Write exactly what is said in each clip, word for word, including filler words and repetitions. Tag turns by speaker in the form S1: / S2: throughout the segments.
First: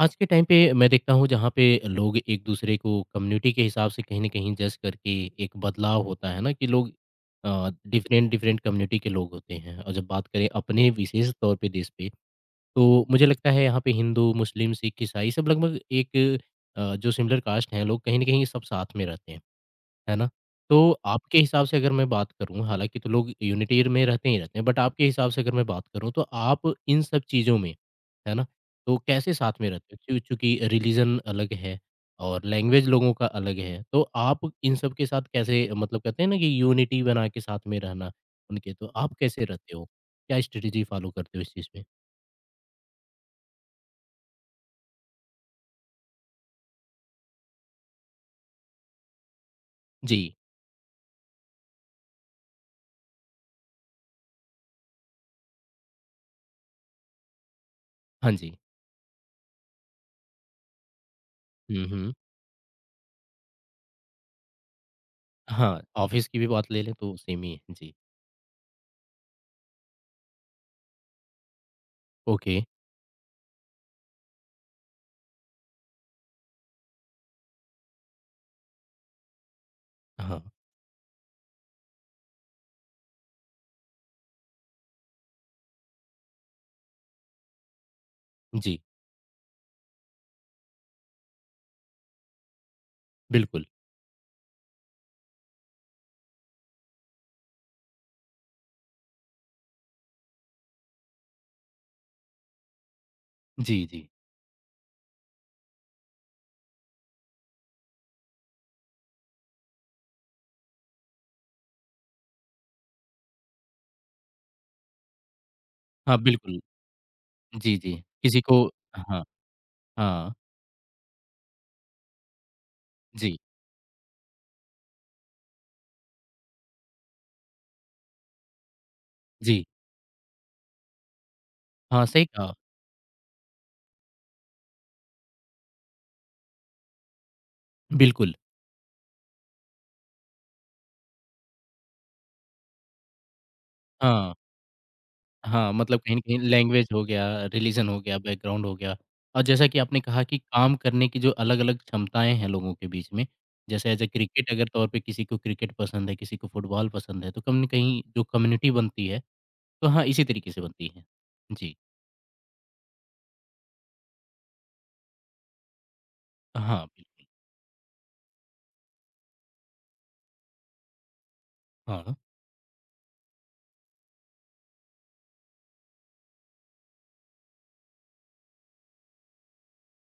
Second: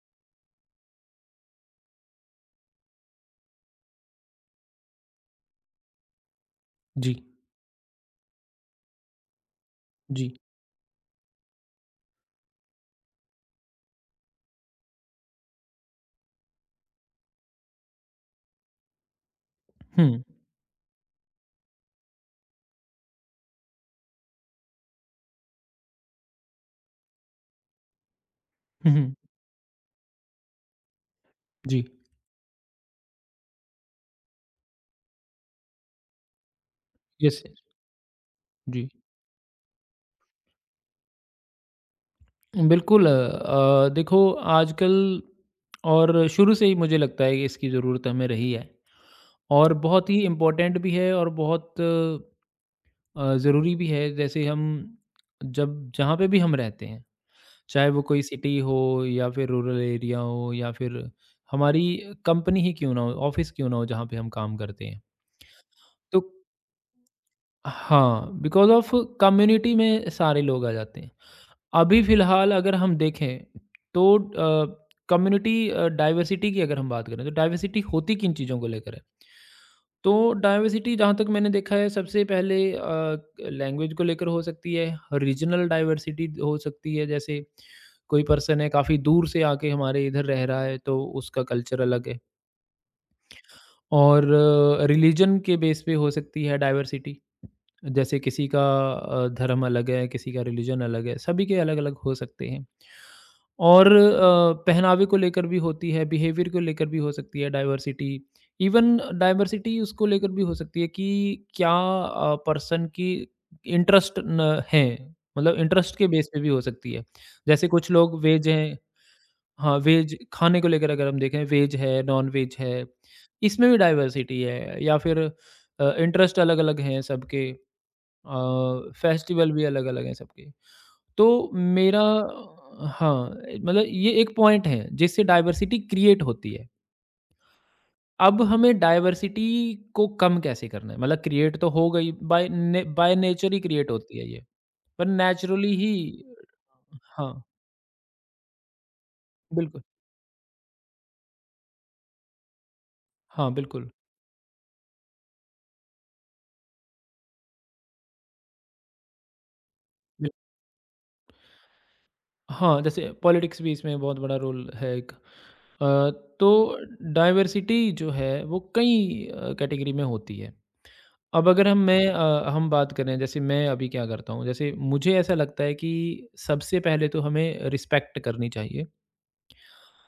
S1: आज के टाइम पे मैं देखता हूँ जहाँ पे लोग एक दूसरे को कम्युनिटी के हिसाब से कहीं न कहीं जज करके एक बदलाव होता है ना कि लोग
S2: जी,
S1: अ, डिफरेंट डिफरेंट कम्युनिटी के लोग होते हैं और जब बात
S2: जी।
S1: करें अपने विशेष तौर पे देश पे, तो मुझे लगता है यहाँ पे हिंदू, मुस्लिम, सिख, ईसाई सब लगभग एक अ, जो सिमिलर कास्ट हैं लोग कहीं न कहीं सब साथ में रहते हैं।
S2: हुँ,
S1: है ना? तो आपके हिसाब से अगर मैं बात करूँ, हालाँकि तो लोग यूनिटी में रहते ही रहते हैं, बट आपके हिसाब से अगर मैं बात करूँ, तो आप इन सब चीज़ों में, है ना,
S2: हुँ,
S1: तो
S2: हुँ।
S1: कैसे साथ में रहते हो? चूँ चूँकि रिलीजन अलग है
S2: जी,
S1: और लैंग्वेज लोगों का अलग है, तो आप इन सब के साथ कैसे मतलब कहते हैं ना कि यूनिटी बना के
S2: यस,
S1: साथ
S2: यस,
S1: में रहना उनके, तो
S2: जी।
S1: आप कैसे रहते हो? क्या स्ट्रैटेजी फ़ॉलो करते हो इस चीज़ में?
S2: बिल्कुल अ अ, देखो आजकल और शुरू से ही मुझे लगता है कि इसकी ज़रूरत हमें रही है और बहुत ही
S1: जी।
S2: इम्पोर्टेंट भी है और बहुत अ, ज़रूरी भी है। जैसे हम जब जहाँ पे भी हम रहते हैं, चाहे वो कोई
S1: हाँ जी।
S2: सिटी हो या फिर रूरल एरिया हो या फिर
S1: हुँ,
S2: हमारी
S1: हुँ।
S2: कंपनी ही क्यों ना हो, ऑफ़िस क्यों ना हो जहाँ पे हम काम करते हैं।
S1: हाँ,
S2: तो
S1: ऑफ़िस की भी बात ले लें तो सेम ही है। जी।
S2: हाँ, बिकॉज़ ऑफ़ कम्युनिटी में सारे लोग आ जाते हैं। अभी फ़िलहाल
S1: ओके।
S2: अगर हम देखें तो अ, कम्युनिटी अ, डाइवर्सिटी की अगर हम बात करें तो डाइवर्सिटी होती किन चीज़ों को लेकर है? तो
S1: हाँ।
S2: डाइवर्सिटी जहाँ तक मैंने देखा है सबसे पहले अ, लैंग्वेज को लेकर हो सकती है, रीजनल डाइवर्सिटी हो सकती है जैसे कोई पर्सन है
S1: जी,
S2: काफ़ी दूर से आके हमारे इधर रह रहा है तो उसका कल्चर अलग है।
S1: बिल्कुल।
S2: और रिलीजन के बेस पे हो सकती है डाइवर्सिटी, जैसे किसी का अ, धर्म अलग है, किसी का रिलीजन अलग है, सभी के अलग-अलग हो सकते हैं।
S1: जी,
S2: और
S1: जी।
S2: अ, पहनावे को लेकर भी होती है, बिहेवियर को लेकर भी हो सकती है डाइवर्सिटी। इवन डाइवर्सिटी उसको लेकर भी हो सकती है कि क्या अ, पर्सन की इंटरेस्ट न हैं, मतलब इंटरेस्ट के
S1: हाँ,
S2: बेस पे भी
S1: बिल्कुल।
S2: हो सकती है। जैसे
S1: जी,
S2: कुछ
S1: जी।
S2: लोग
S1: किसी
S2: वेज
S1: को
S2: हैं।
S1: हाँ,
S2: हाँ, वेज
S1: हाँ।
S2: खाने को लेकर अगर हम देखें वेज है, नॉन-वेज है,
S1: जी,
S2: इसमें भी डाइवर्सिटी है या फिर अ, इंटरेस्ट अलग-अलग हैं सबके। अ, फेस्टिवल
S1: जी।
S2: भी अलग-अलग हैं सबके। तो मेरा
S1: हाँ, सही कहा।
S2: हाँ, मतलब ये एक पॉइंट है जिससे डाइवर्सिटी क्रिएट होती है।
S1: बिल्कुल।
S2: अब हमें डाइवर्सिटी को कम कैसे करना है? मतलब क्रिएट तो हो गई बाय ने बाय नेचर ही क्रिएट होती है
S1: हाँ,
S2: ये। पर
S1: हाँ,
S2: नेचुरली ही।
S1: मतलब कहीं न कहीं लैंग्वेज हो गया,
S2: हाँ,
S1: रिलीजन हो गया, बैकग्राउंड हो गया और जैसा कि
S2: बिल्कुल।
S1: आपने कहा कि काम करने की जो अलग-अलग क्षमताएँ हैं लोगों के बीच में,
S2: हाँ,
S1: जैसे
S2: बिल्कुल।
S1: एज़ अ क्रिकेट अगर तौर पे किसी को क्रिकेट पसंद है, किसी को फुटबॉल पसंद है, तो कहीं न कहीं जो कम्युनिटी बनती है, तो हाँ, इसी
S2: बिल
S1: तरीके से बनती है। जी।
S2: हाँ, जैसे पॉलिटिक्स भी इसमें बहुत बड़ा रोल है एक। अ, तो
S1: हाँ, बिल्कुल।
S2: डाइवर्सिटी जो है वो कई अ, कैटेगरी में होती है। अब अगर हम मैं
S1: हाँ,
S2: अ, हम बात करें जैसे मैं अभी क्या करता हूँ, जैसे मुझे ऐसा लगता है कि सबसे पहले तो हमें रिस्पेक्ट करनी चाहिए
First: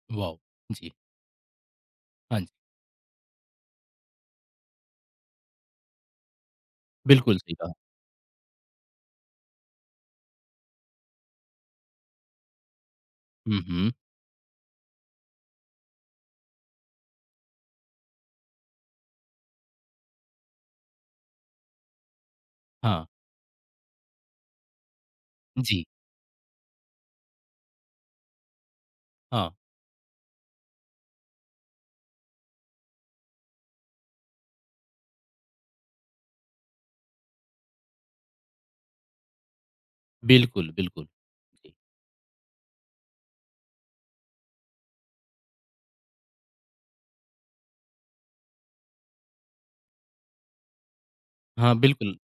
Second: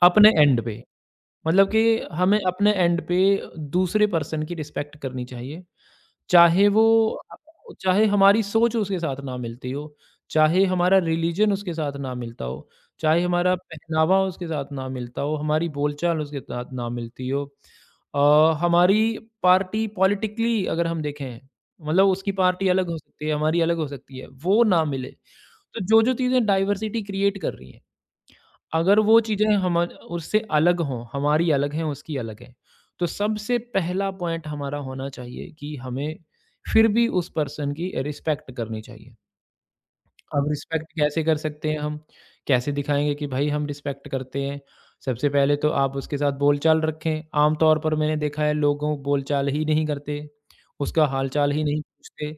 S2: अपने
S1: वाओ!
S2: एंड पे।
S1: जी।
S2: मतलब कि हमें
S1: हाँ जी,
S2: अपने एंड पे दूसरे पर्सन की रिस्पेक्ट करनी चाहिए, चाहे वो अ,
S1: बिल्कुल सही कहा।
S2: चाहे हमारी सोच उसके साथ ना मिलती हो, चाहे हमारा रिलीजन उसके साथ ना मिलता हो, चाहे हमारा
S1: हुँ, हुँ।
S2: पहनावा उसके साथ ना मिलता हो, हमारी बोलचाल उसके साथ ना मिलती हो। अ, हमारी पार्टी पॉलिटिकली अगर हम देखें, मतलब उसकी पार्टी अलग हो
S1: हाँ,
S2: सकती है, हमारी अलग हो सकती है, वो ना मिले। तो
S1: जी।
S2: जो-जो चीज़ें डाइवर्सिटी क्रिएट कर रही हैं, अगर वो
S1: हाँ,
S2: चीज़ें हम उससे अलग हों, हमारी अलग हैं, उसकी अलग है, तो सबसे पहला पॉइंट हमारा होना चाहिए कि हमें फिर भी उस पर्सन की रिस्पेक्ट करनी चाहिए। अब
S1: बिल्कुल,
S2: रिस्पेक्ट
S1: बिल्कुल।
S2: कैसे कर सकते
S1: जी।
S2: हैं हम? कैसे दिखाएँगे कि भाई हम रिस्पेक्ट करते हैं? सबसे पहले तो आप उसके साथ बोलचाल रखें, आमतौर पर मैंने देखा है लोगों बोलचाल ही नहीं करते, उसका हालचाल ही
S1: हाँ,
S2: नहीं
S1: बिल्कुल।
S2: पूछते,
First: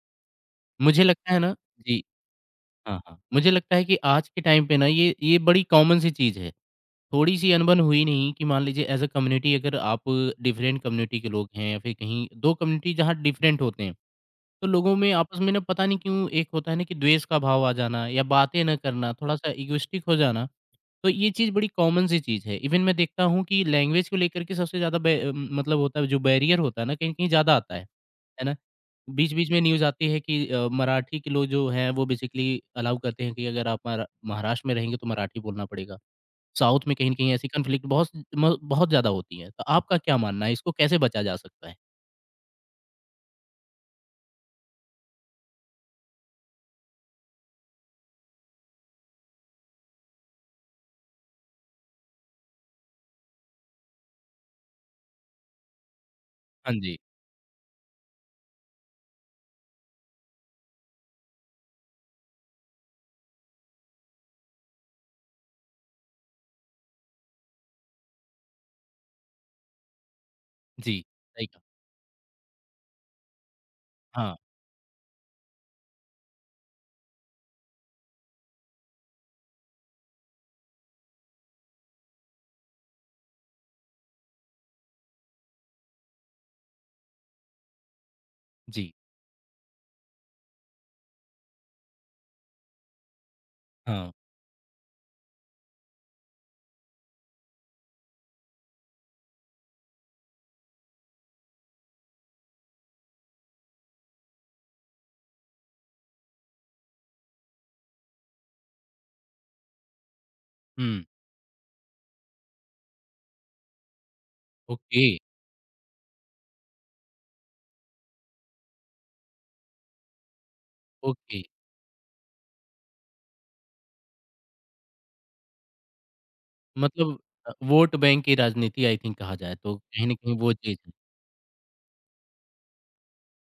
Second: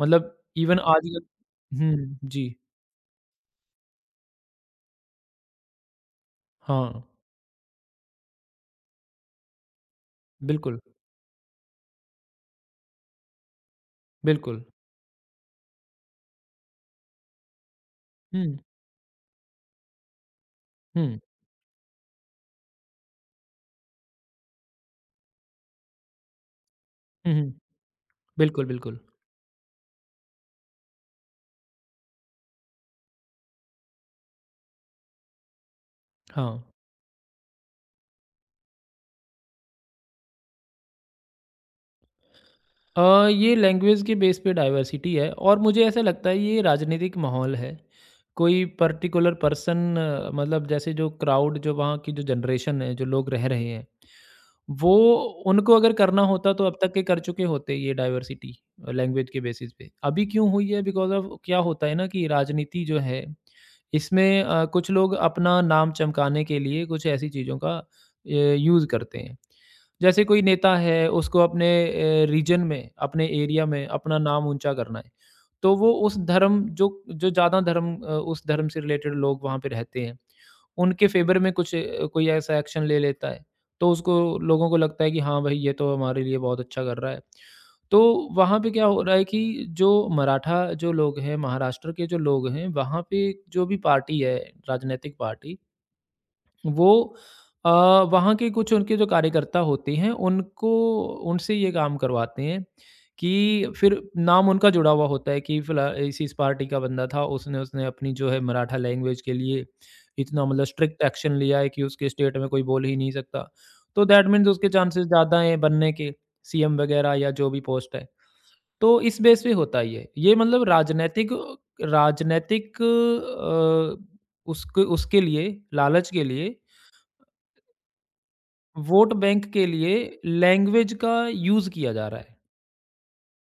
S2: मतलब इवन
S1: मुझे
S2: आजकल।
S1: लगता है ना जी,
S2: हुँ, जी,
S1: हाँ, हाँ। मुझे लगता है कि आज के टाइम पे ना ये ये बड़ी कॉमन सी चीज़ है।
S2: हाँ,
S1: थोड़ी-सी अनबन हुई नहीं कि मान लीजिए एज़ अ कम्युनिटी अगर आप
S2: बिल्कुल,
S1: डिफरेंट कम्युनिटी के लोग हैं या फिर कहीं दो कम्युनिटी जहाँ डिफरेंट होते हैं,
S2: बिल्कुल।
S1: तो लोगों में आपस में ना पता नहीं क्यों एक होता है ना कि द्वेष का भाव आ जाना या
S2: हुँ,
S1: बातें ना करना, थोड़ा-सा इगोइस्टिक हो जाना, तो
S2: हुँ,
S1: ये चीज़ बड़ी कॉमन सी चीज़ है। इवन मैं देखता हूँ कि लैंग्वेज को लेकर के सबसे ज़्यादा बै अ, मतलब होता है जो बैरियर होता है ना, कहीं-कहीं
S2: हुँ, हुँ।
S1: ज़्यादा आता है। है ना?
S2: बिल्कुल, बिल्कुल।
S1: बीच-बीच में न्यूज़ आती है कि अ, मराठी के लोग जो हैं वो बेसिकली अलाउ करते हैं कि अगर आप मरा महाराष्ट्र में रहेंगे तो मराठी बोलना पड़ेगा।
S2: हाँ।
S1: साउथ में कहीं न कहीं ऐसी कॉन्फ्लिक्ट बहुत म बहुत ज़्यादा होती है। तो आपका क्या मानना है, इसको कैसे बचा जा सकता है?
S2: अ, ये लैंग्वेज के बेस पे डाइवर्सिटी है और मुझे ऐसा लगता है ये राजनीतिक माहौल है। कोई पर्टिकुलर पर्सन, मतलब जैसे जो क्राउड, जो वहाँ की जो जनरेशन है, जो लोग रह रहे हैं, वो, उनको अगर करना होता तो
S1: हाँ
S2: अब तक
S1: जी।
S2: के कर चुके होते ये डाइवर्सिटी लैंग्वेज के बेसिस पे। अभी क्यों हुई है? बिकॉज़ ऑफ़ क्या होता है ना कि राजनीति जो है इसमें अ, कुछ लोग अपना नाम चमकाने के लिए कुछ ऐसी चीज़ों का अ, यूज़ करते हैं। जैसे कोई नेता
S1: जी,
S2: है, उसको
S1: सही कहा।
S2: अपने अ, रीजन में, अपने एरिया में अपना
S1: हाँ,
S2: नाम ऊँचा करना है। तो वो उस धर्म जो जो ज़्यादा धर्म अ, उस धर्म से रिलेटेड लोग वहाँ पे रहते हैं, उनके फ़ेवर में कुछ अ, कोई ऐसा एक्शन ले लेता है। तो उसको लोगों को लगता है कि हाँ भाई, ये तो हमारे लिए बहुत अच्छा कर रहा है। तो वहाँ पे क्या
S1: जी,
S2: हो रहा है कि जो मराठा, जो लोग हैं, महाराष्ट्र के जो लोग हैं, वहाँ पे जो भी
S1: हाँ।
S2: पार्टी है, राजनैतिक पार्टी, वो अ, वहाँ के कुछ उनके जो कार्यकर्ता होते हैं, उनको उनसे ये काम करवाते हैं कि फिर नाम उनका जुड़ा हुआ होता है कि फिला इस इस पार्टी का बंदा था, उसने उसने अपनी जो है मराठा लैंग्वेज के लिए इतना मतलब स्ट्रिक्ट
S1: हुँ,
S2: एक्शन लिया है कि उसके स्टेट में कोई बोल ही नहीं सकता। तो दैट मीन्स उसके
S1: ओके,
S2: चांसेस ज़्यादा हैं बनने के, सीएम वगैरह या जो भी पोस्ट है। तो इस बेस पे होता ही है। ये मतलब राजनैतिक,
S1: ओके।
S2: राजनैतिक अ, उसके उसके लिए, लालच के लिए,
S1: मतलब अ, वोट बैंक की राजनीति आई
S2: वोट
S1: थिंक कहा
S2: बैंक
S1: जाए
S2: के
S1: तो
S2: लिए
S1: कहीं न कहीं वो चीज़
S2: लैंग्वेज का यूज़ किया जा रहा है।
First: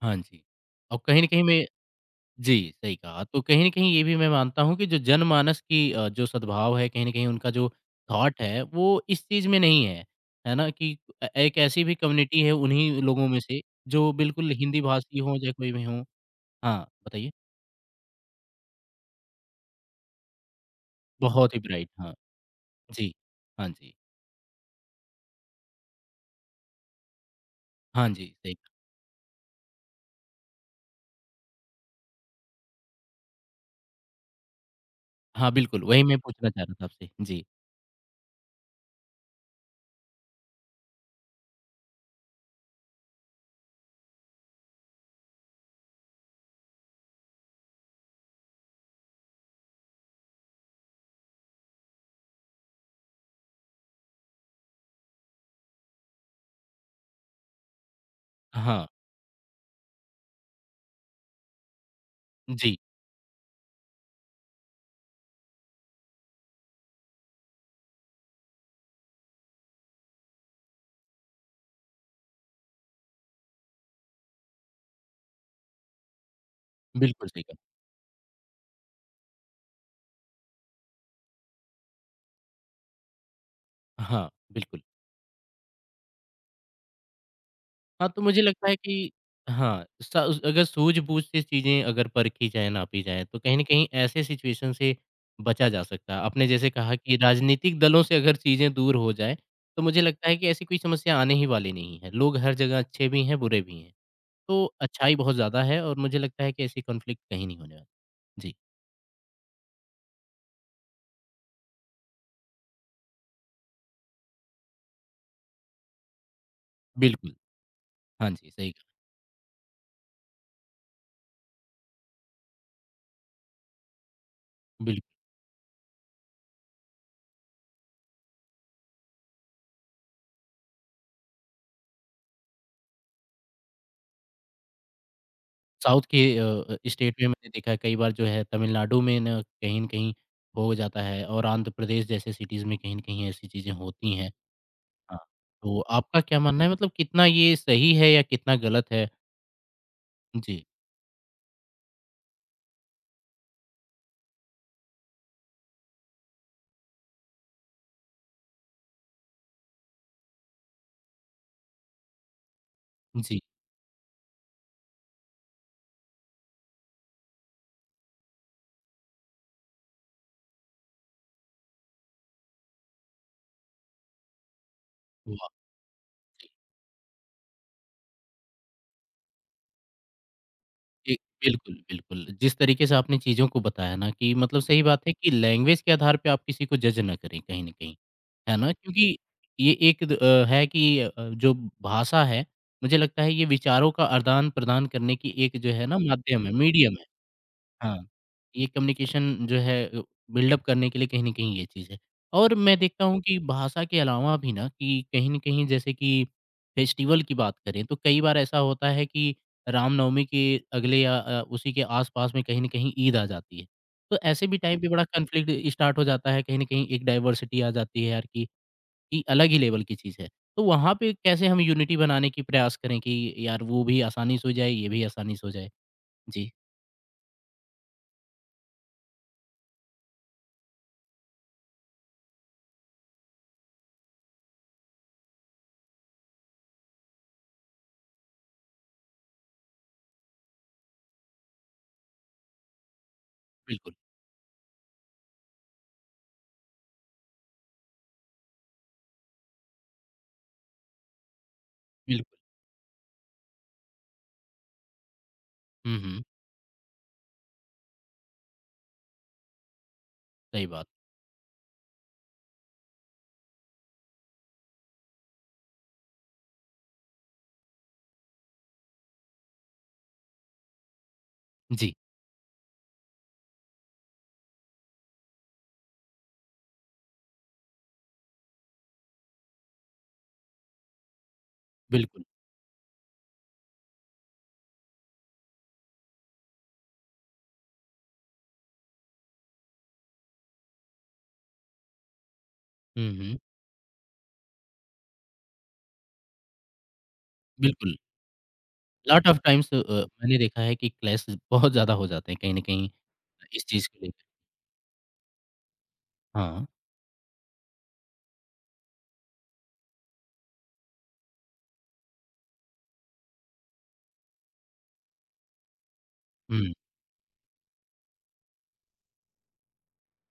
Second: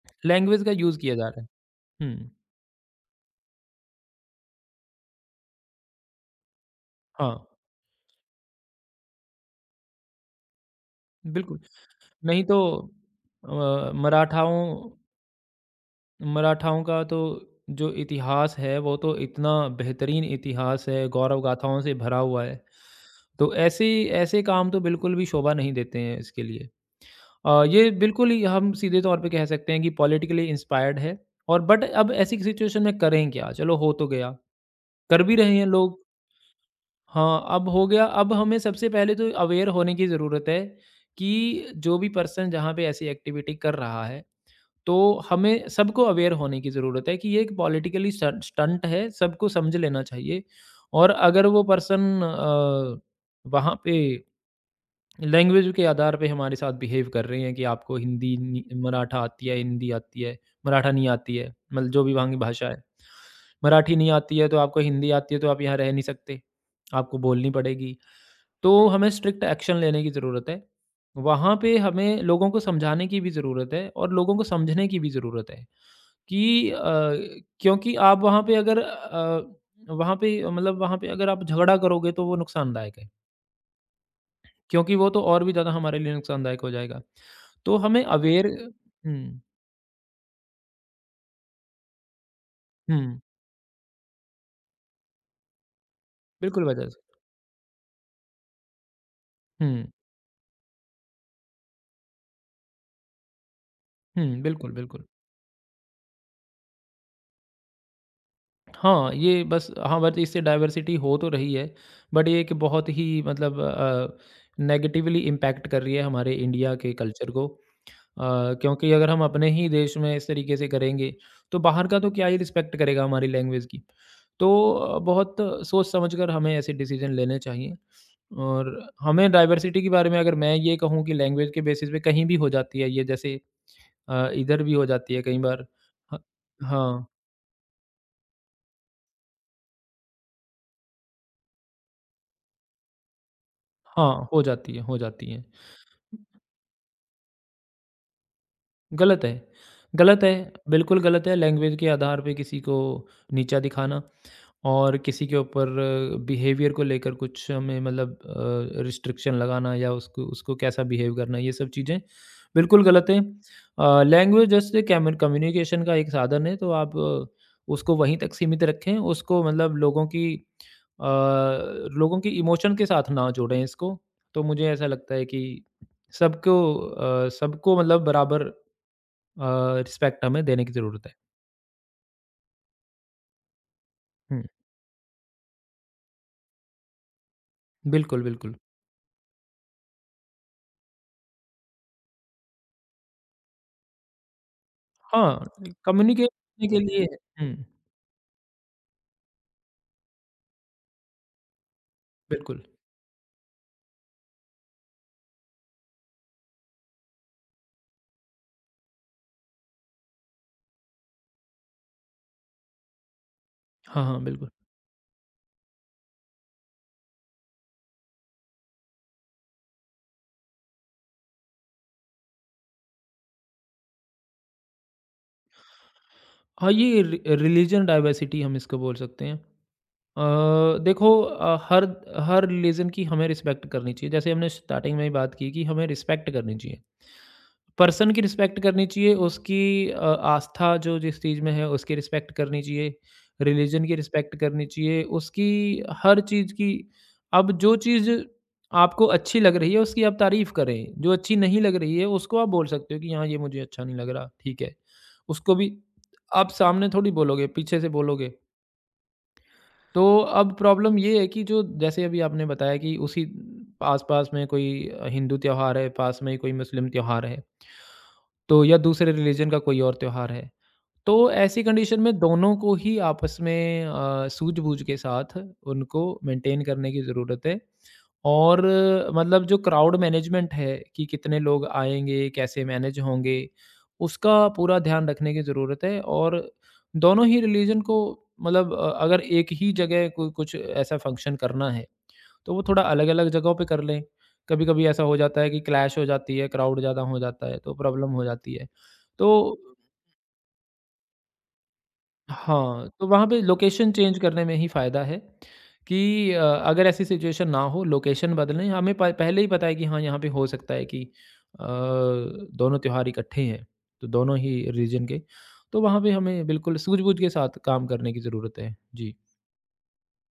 S1: हाँ जी।
S2: लैंग्वेज का
S1: और
S2: यूज़ किया
S1: कहीं न
S2: जा रहा
S1: कहीं
S2: है।
S1: मैं
S2: हुँ,
S1: जी, सही कहा। तो कहीं न कहीं ये भी मैं मानता हूँ कि जो जनमानस की अ, जो सद्भाव है, कहीं न कहीं
S2: हाँ,
S1: उनका जो थॉट है, वो इस चीज़ में नहीं है। है ना? कि अ, एक
S2: बिल्कुल।
S1: ऐसी भी कम्युनिटी
S2: नहीं
S1: है
S2: तो
S1: उन्हीं लोगों में
S2: अ,
S1: से जो बिल्कुल
S2: मराठाओं
S1: हिंदी भाषी हों या कोई भी हों
S2: मराठाओं
S1: हाँ,
S2: का तो
S1: बताइए?
S2: जो इतिहास है, वो तो इतना बेहतरीन इतिहास है, गौरव
S1: बहुत ही
S2: गाथाओं
S1: ब्राइट
S2: से
S1: हाँ।
S2: भरा हुआ है।
S1: जी।
S2: तो
S1: हाँ
S2: ऐसे
S1: जी।
S2: ऐसे काम तो बिल्कुल भी शोभा नहीं देते हैं इसके लिए। अ, ये
S1: हाँ जी,
S2: बिल्कुल ही
S1: सही
S2: हम
S1: कहा।
S2: सीधे तौर पे कह सकते हैं कि पॉलिटिकली इंस्पायर्ड है। और बट अब ऐसी सिचुएशन में करें क्या? चलो, हो तो गया, कर भी
S1: हाँ,
S2: रहे हैं
S1: बिल्कुल
S2: लोग।
S1: वही मैं पूछना चाह रहा था आपसे। जी।
S2: हाँ, अब हो गया। अब हमें सबसे पहले तो अवेयर होने की ज़रूरत है कि जो भी पर्सन जहाँ पे ऐसी एक्टिविटी कर रहा है, तो हमें सबको अवेयर होने की ज़रूरत है कि ये एक पॉलिटिकली स्टंट स्टंट है, सबको समझ लेना चाहिए। और अगर वो पर्सन अ, वहाँ पे लैंग्वेज के आधार पे हमारे साथ बिहेव कर रहे हैं कि आपको हिंदी नि
S1: हाँ।
S2: मराठा आती है, हिंदी आती है, मराठा नहीं आती है, मतलब जो भी वहाँ की भाषा
S1: जी,
S2: है। मराठी नहीं आती है, तो आपको हिंदी आती है, तो आप यहाँ रह नहीं सकते, आपको बोलनी पड़ेगी। तो हमें स्ट्रिक्ट एक्शन लेने की ज़रूरत है। वहाँ पे हमें लोगों को समझाने की भी ज़रूरत है और लोगों को समझने की भी ज़रूरत है कि अ,
S1: बिल्कुल सही कहा।
S2: क्योंकि आप वहाँ पे अगर अ, वहाँ पे मतलब वहाँ पे अगर आप झगड़ा करोगे तो वो नुकसानदायक है,
S1: हाँ, बिल्कुल।
S2: क्योंकि वो तो और भी ज़्यादा हमारे लिए नुकसानदायक हो जाएगा। तो हमें
S1: हाँ, तो मुझे
S2: अवेयर
S1: लगता है कि
S2: हुँ,
S1: हाँ, स अगर सूझ-बूझ से चीज़ें अगर परखी जाएँ, नापी
S2: हुँ,
S1: जाएँ, तो कहीं न कहीं ऐसे सिचुएशन से बचा जा सकता है। आपने
S2: बिल्कुल
S1: जैसे
S2: वजह
S1: कहा
S2: से।
S1: कि राजनीतिक दलों से अगर चीज़ें दूर हो जाएँ, तो
S2: हुँ,
S1: मुझे लगता है कि ऐसी कोई समस्या आने ही वाली नहीं है। लोग हर जगह अच्छे भी हैं, बुरे भी हैं,
S2: हुँ,
S1: तो
S2: बिल्कुल, बिल्कुल।
S1: अच्छाई बहुत ज़्यादा है और मुझे लगता है कि ऐसी कॉन्फ्लिक्ट कहीं नहीं होने वाली। जी,
S2: हाँ, ये बस, हाँ, बट इससे डाइवर्सिटी हो तो रही है, बट ये कि बहुत ही मतलब अ, नेगेटिवली इम्पैक्ट कर रही है हमारे इंडिया के कल्चर
S1: बिल्कुल।
S2: को।
S1: हाँ जी,
S2: अ,
S1: सही कहा।
S2: क्योंकि अगर हम अपने ही देश में इस तरीके से करेंगे, तो बाहर का तो क्या ही रिस्पेक्ट करेगा हमारी लैंग्वेज की। तो अ,
S1: बिल्कुल।
S2: बहुत सोच समझ कर हमें ऐसे डिसीज़न लेने चाहिए, और हमें डाइवर्सिटी के बारे में अगर मैं ये कहूँ कि लैंग्वेज के बेसिस पे कहीं भी हो जाती है ये, जैसे अ, इधर भी हो जाती है कई बार।
S1: साउथ
S2: ह
S1: के अ,
S2: हाँ,
S1: स्टेट में मैंने देखा है कई बार जो है तमिलनाडु में ना कहीं न कहीं हो जाता है और आंध्र प्रदेश जैसे सिटीज़ में कहीं न कहीं ऐसी चीज़ें होती हैं।
S2: हाँ, हो जाती है, हो
S1: हाँ।
S2: जाती है।
S1: तो आपका क्या मानना है मतलब कितना ये सही है या कितना गलत है?
S2: गलत है, गलत है,
S1: जी,
S2: बिल्कुल गलत है लैंग्वेज के आधार पे किसी को नीचा दिखाना और किसी के ऊपर बिहेवियर को लेकर कुछ हमें मतलब अ, रिस्ट्रिक्शन लगाना या उसको उसको कैसा बिहेव करना, ये सब चीज़ें बिल्कुल गलत है।
S1: जी।
S2: अ, लैंग्वेज जैसे कैमन कम्युनिकेशन का एक साधन है, तो आप अ, उसको वहीं तक सीमित रखें, उसको मतलब लोगों की अ, लोगों की इमोशन के साथ ना जोड़ें इसको, तो मुझे ऐसा लगता है कि सबको अ, सबको मतलब बराबर अ, रिस्पेक्ट हमें देने की ज़रूरत है।
S1: जी, बिल्कुल, बिल्कुल। जिस तरीके से आपने चीज़ों को बताया ना कि
S2: हुँ,
S1: मतलब सही बात है कि लैंग्वेज के आधार पे आप किसी को जज ना करें कहीं न कहीं,
S2: बिल्कुल, बिल्कुल।
S1: है ना? क्योंकि ये एक द अ, है कि अ, जो भाषा है, मुझे लगता है ये विचारों का आदान-प्रदान करने की
S2: हाँ,
S1: एक जो है ना
S2: कम्युनिकेट
S1: माध्यम है,
S2: करने के
S1: मीडियम है।
S2: लिए। हुँ,
S1: हाँ, ये कम्युनिकेशन जो है अ, बिल्डअप करने के लिए कहीं न कहीं ये चीज़ है। और
S2: बिल्कुल।
S1: मैं देखता हूँ कि भाषा के अलावा भी ना कि कहीं न कहीं जैसे कि फेस्टिवल की बात करें तो कई बार ऐसा होता है कि रामनवमी के अगले या अ, उसी के आस-पास में कहीं न कहीं ईद आ जाती है।
S2: हाँ,
S1: तो
S2: हाँ,
S1: ऐसे
S2: बिल्कुल।
S1: भी टाइम पे बड़ा कॉन्फ्लिक्ट स्टार्ट हो जाता है, कहीं न कहीं एक डाइवर्सिटी आ जाती है यार कि कि अलग ही लेवल की चीज़ है। तो वहाँ पे कैसे हम यूनिटी बनाने की प्रयास करें कि यार वो भी आसानी से हो जाए, ये भी आसानी से हो जाए? जी,
S2: हाँ, ये रि रिलीजन डाइवर्सिटी हम इसको बोल सकते हैं। अ, देखो, अ, हर हर रिलीजन की हमें रिस्पेक्ट करनी चाहिए। जैसे हमने स्टार्टिंग में ही बात की कि हमें रिस्पेक्ट करनी चाहिए, पर्सन की रिस्पेक्ट करनी चाहिए, उसकी अ, आस्था जो जिस चीज़ में है उसकी रिस्पेक्ट करनी चाहिए, रिलीजन
S1: बिल्कुल,
S2: की रिस्पेक्ट करनी चाहिए, उसकी हर चीज़ की। अब जो चीज़ आपको अच्छी लग रही है उसकी आप तारीफ करें, जो अच्छी नहीं लग रही है
S1: बिल्कुल।
S2: उसको आप बोल सकते हो कि हाँ, ये मुझे अच्छा नहीं लग रहा, ठीक है? उसको भी
S1: हुँ, हुँ।
S2: आप सामने थोड़ी बोलोगे, पीछे से बोलोगे। तो अब
S1: सही बात।
S2: प्रॉब्लम ये है कि जो जैसे अभी आपने बताया कि उसी आस-पास में कोई अ, हिंदू त्योहार है, पास में ही कोई मुस्लिम त्योहार है, तो या दूसरे रिलीजन का कोई और त्योहार है। तो ऐसी
S1: जी,
S2: कंडीशन में दोनों को ही आपस में अ, सूझ-बूझ के साथ उनको मेंटेन करने की ज़रूरत है। और अ, मतलब जो क्राउड मैनेजमेंट है कि कितने लोग
S1: बिल्कुल।
S2: आएँगे, कैसे मैनेज होंगे, उसका पूरा ध्यान रखने की ज़रूरत है और दोनों ही रिलीजन को मतलब अ, अगर एक ही जगह को कुछ ऐसा फ़ंक्शन करना है, तो वो थोड़ा
S1: हुँ,
S2: अलग-अलग
S1: हुँ।
S2: जगहों पे कर लें। कभी-कभी ऐसा हो जाता है कि क्लैश हो जाती है, क्राउड ज़्यादा हो जाता है, तो
S1: बिल्कुल,
S2: प्रॉब्लम हो जाती है।
S1: लॉट
S2: तो
S1: ऑफ़ टाइम्स अ, मैंने देखा है कि क्लैश बहुत ज़्यादा हो जाते हैं कहीं न कहीं
S2: हाँ, तो वहाँ पे
S1: इस चीज़
S2: लोकेशन
S1: को
S2: चेंज
S1: लेकर।
S2: करने में ही फ़ायदा है कि अ,
S1: हाँ,
S2: अगर ऐसी सिचुएशन ना हो, लोकेशन बदलें। हमें प पहले ही पता है कि हाँ, यहाँ पे हो सकता है कि अ, दोनों त्योहार इकट्ठे हैं, तो दोनों ही रीजन के। तो वहाँ पे हमें
S1: हुँ,
S2: बिल्कुल सूझबूझ के साथ काम करने की ज़रूरत है। जी।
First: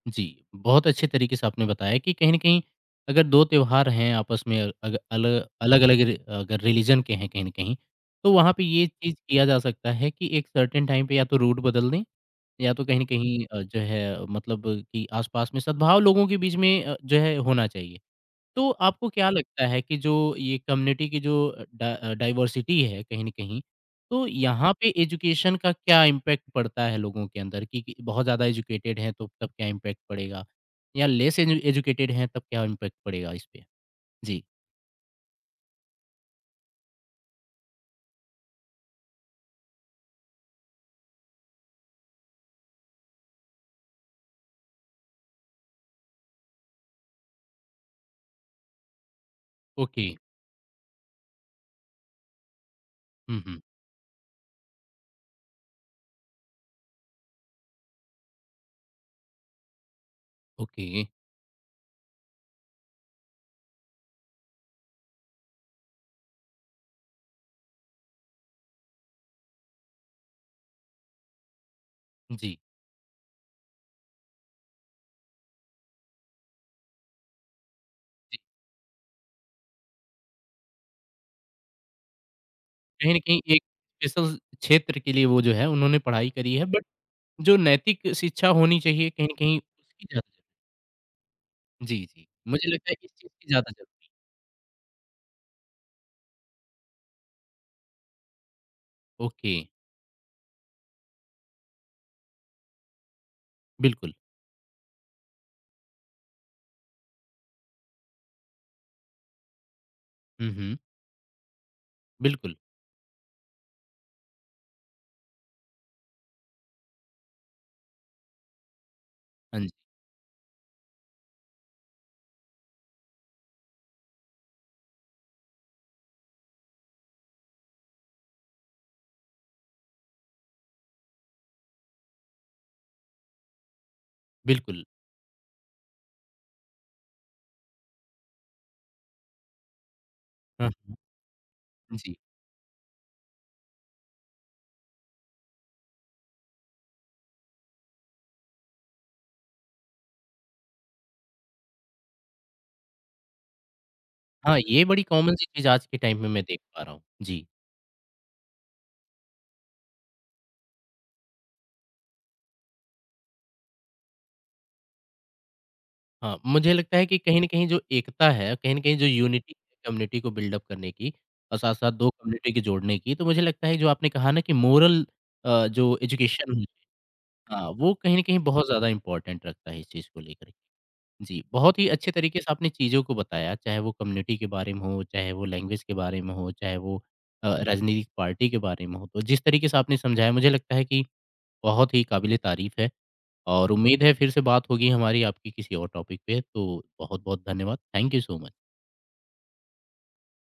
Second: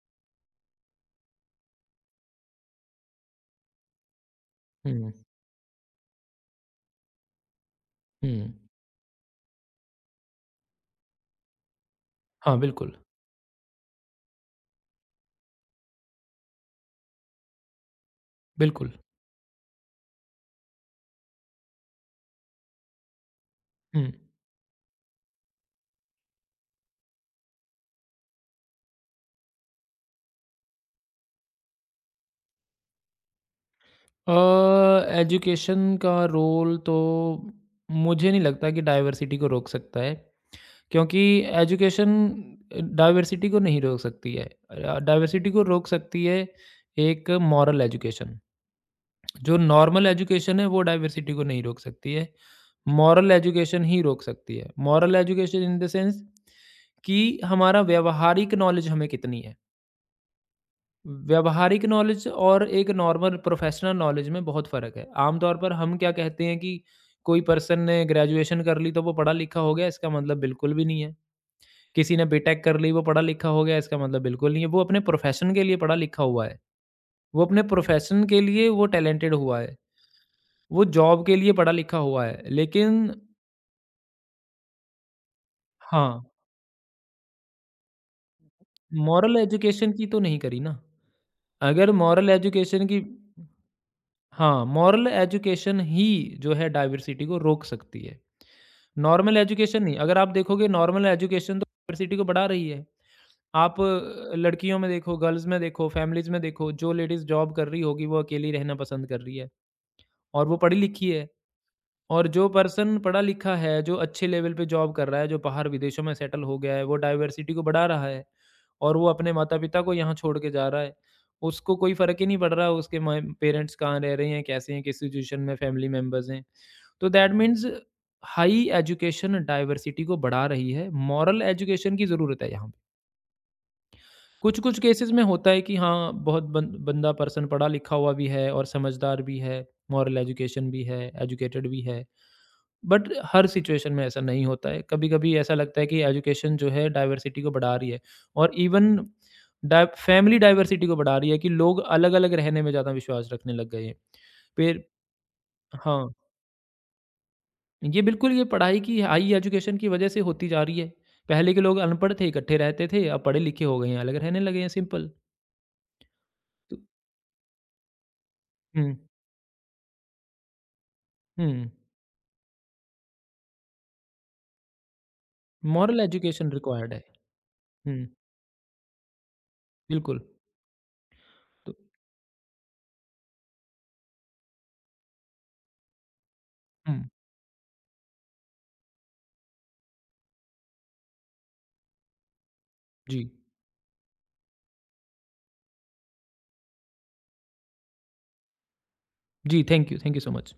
S1: जी, बहुत अच्छे तरीके से आपने बताया कि कहीं न कहीं अगर दो त्योहार हैं आपस में अग
S2: हुँ,
S1: अल अलग-अलग रि अगर रिलीजन के हैं कहीं न कहीं,
S2: हुँ।
S1: तो वहाँ पे ये चीज़ किया जा सकता है कि एक सर्टेन टाइम पे या तो रूट बदल दें
S2: हाँ,
S1: या तो
S2: बिल्कुल,
S1: कहीं न कहीं अ, जो है मतलब कि आस-पास में सद्भाव लोगों के बीच में अ, जो है होना चाहिए। तो
S2: बिल्कुल।
S1: आपको क्या लगता है कि जो ये कम्युनिटी की जो डा डाइवर्सिटी है कहीं न कहीं,
S2: हुँ।
S1: तो यहाँ पे एजुकेशन का क्या इम्पैक्ट पड़ता है लोगों के अंदर कि कि बहुत ज़्यादा एजुकेटेड हैं तो तब क्या इम्पैक्ट पड़ेगा? या लेस एजु एजुकेटेड हैं तब क्या इम्पैक्ट पड़ेगा इसपे?
S2: अ,
S1: जी।
S2: एजुकेशन का रोल तो मुझे नहीं लगता कि डाइवर्सिटी को रोक सकता है। क्योंकि एजुकेशन डाइवर्सिटी को नहीं रोक सकती है। अ, डाइवर्सिटी को रोक सकती है एक मॉरल एजुकेशन। जो
S1: ओके।
S2: नॉर्मल एजुकेशन है वो डाइवर्सिटी को नहीं रोक सकती है। मॉरल
S1: हुँ, हुँ।
S2: एजुकेशन ही रोक सकती है। Moral education in the sense कि हमारा व्यावहारिक नॉलेज हमें कितनी है।
S1: ओके।
S2: व्यावहारिक नॉलेज और एक नॉर्मल प्रोफेशनल नॉलेज में बहुत फ़र्क है। आम तौर पर हम क्या कहते हैं कि कोई पर्सन ने ग्रेजुएशन कर ली तो वो पढ़ा लिखा हो गया, इसका मतलब बिल्कुल भी नहीं है। किसी ने
S1: जी,
S2: बीटेक कर ली वो पढ़ा लिखा हो गया इसका मतलब बिल्कुल नहीं है। वो अपने प्रोफेशन के लिए पढ़ा लिखा हुआ है, वो अपने प्रोफेशन
S1: जी।
S2: के लिए वो टैलेंटेड हुआ है, वो जॉब के लिए पढ़ा लिखा हुआ है, लेकिन
S1: कहीं न कहीं एक स्पेशल क्षेत्र के लिए वो जो है उन्होंने
S2: हाँ,
S1: पढ़ाई करी है बट जो नैतिक शिक्षा होनी चाहिए कहीं न
S2: मॉरल
S1: कहीं
S2: एजुकेशन
S1: उसकी
S2: की तो
S1: ज़्यादा
S2: नहीं करी ना। अगर
S1: जी, जी।
S2: मॉरल
S1: मुझे
S2: एजुकेशन
S1: लगता है
S2: की,
S1: इस चीज़ की ज़्यादा ज़रूरी है।
S2: हाँ, मॉरल एजुकेशन ही जो है डाइवर्सिटी को रोक सकती है, नॉर्मल
S1: ओके,
S2: एजुकेशन नहीं। अगर आप देखोगे नॉर्मल एजुकेशन तो डाइवर्सिटी को बढ़ा रही है। आप
S1: बिल्कुल।
S2: अ, लड़कियों में देखो, गर्ल्स में देखो, फैमिलीज में देखो, जो लेडीज जॉब कर रही होगी वो अकेली रहना पसंद कर रही है, और
S1: हुँ,
S2: वो पढ़ी
S1: हुँ।
S2: लिखी है। और जो
S1: बिल्कुल।
S2: पर्सन पढ़ा लिखा है, जो अच्छे लेवल पे जॉब कर रहा है, जो बाहर विदेशों में सेटल हो गया है, वो डाइवर्सिटी को बढ़ा रहा है, और वो अपने
S1: हाँ जी,
S2: माता-पिता को यहाँ छोड़ के जा रहा है। उसको कोई फ़र्क ही नहीं पड़ रहा उसके माँ पेरेंट्स कहाँ रह रहे हैं, कैसे हैं, किस सिचुएशन में फैमिली मेंबर्स हैं। तो that means high education diversity को बढ़ा रही है, मॉरल एजुकेशन की ज़रूरत है यहाँ पे। कुछ-कुछ
S1: बिल्कुल।
S2: केसेस में होता है कि हाँ, बहुत बन बंदा पर्सन पढ़ा लिखा हुआ भी है और समझदार भी है, मॉरल
S1: हाँ,
S2: एजुकेशन भी
S1: हाँ।
S2: है, एजुकेटेड भी है।
S1: जी।
S2: बट हर सिचुएशन में ऐसा नहीं होता है। कभी-कभी ऐसा लगता है कि एजुकेशन जो है डाइवर्सिटी को बढ़ा रही है, और इवन डाइ फैमिली डाइवर्सिटी को बढ़ा रही है कि लोग अलग-अलग रहने में ज़्यादा विश्वास रखने लग गए हैं।
S1: हाँ, ये
S2: फिर
S1: बड़ी कॉमन सी चीज़ आज के
S2: हाँ,
S1: टाइम में मैं देख पा रहा हूँ। जी।
S2: ये बिल्कुल ये पढ़ाई की, हाई एजुकेशन की वजह से होती जा रही है। पहले के लोग अनपढ़ थे, इकट्ठे रहते थे, अब पढ़े-लिखे हो गए हैं, अलग रहने लगे हैं, सिंपल।
S1: हाँ, मुझे
S2: तो
S1: लगता है कि कहीं न कहीं जो एकता है, कहीं न
S2: हुँ,
S1: कहीं जो यूनिटी कम्युनिटी को बिल्डअप करने की और
S2: हुँ।
S1: साथ-साथ दो कम्युनिटी के जोड़ने की, तो मुझे लगता है जो आपने कहा ना कि मोरल अ, जो
S2: मॉरल एजुकेशन
S1: एजुकेशन
S2: रिक्वायर्ड है।
S1: हाँ, वो
S2: हुँ,
S1: कहीं न कहीं बहुत ज़्यादा इम्पोर्टेंट रखता है इस चीज़ को
S2: बिल्कुल।
S1: लेकर के। जी,
S2: तो
S1: बहुत ही अच्छे तरीके से आपने चीज़ों को बताया, चाहे वो कम्युनिटी के बारे में हो, चाहे वो लैंग्वेज के बारे में हो, चाहे वो
S2: हुँ,
S1: अ, राजनीतिक पार्टी के बारे में हो। तो जिस तरीके से आपने समझाया, मुझे लगता है कि बहुत ही काबिले तारीफ़ है
S2: जी।
S1: और उम्मीद है फिर से बात होगी हमारी आपकी किसी और टॉपिक पे। तो बहुत-बहुत धन्यवाद। Thank you so much.
S2: जी, thank you, thank you so much.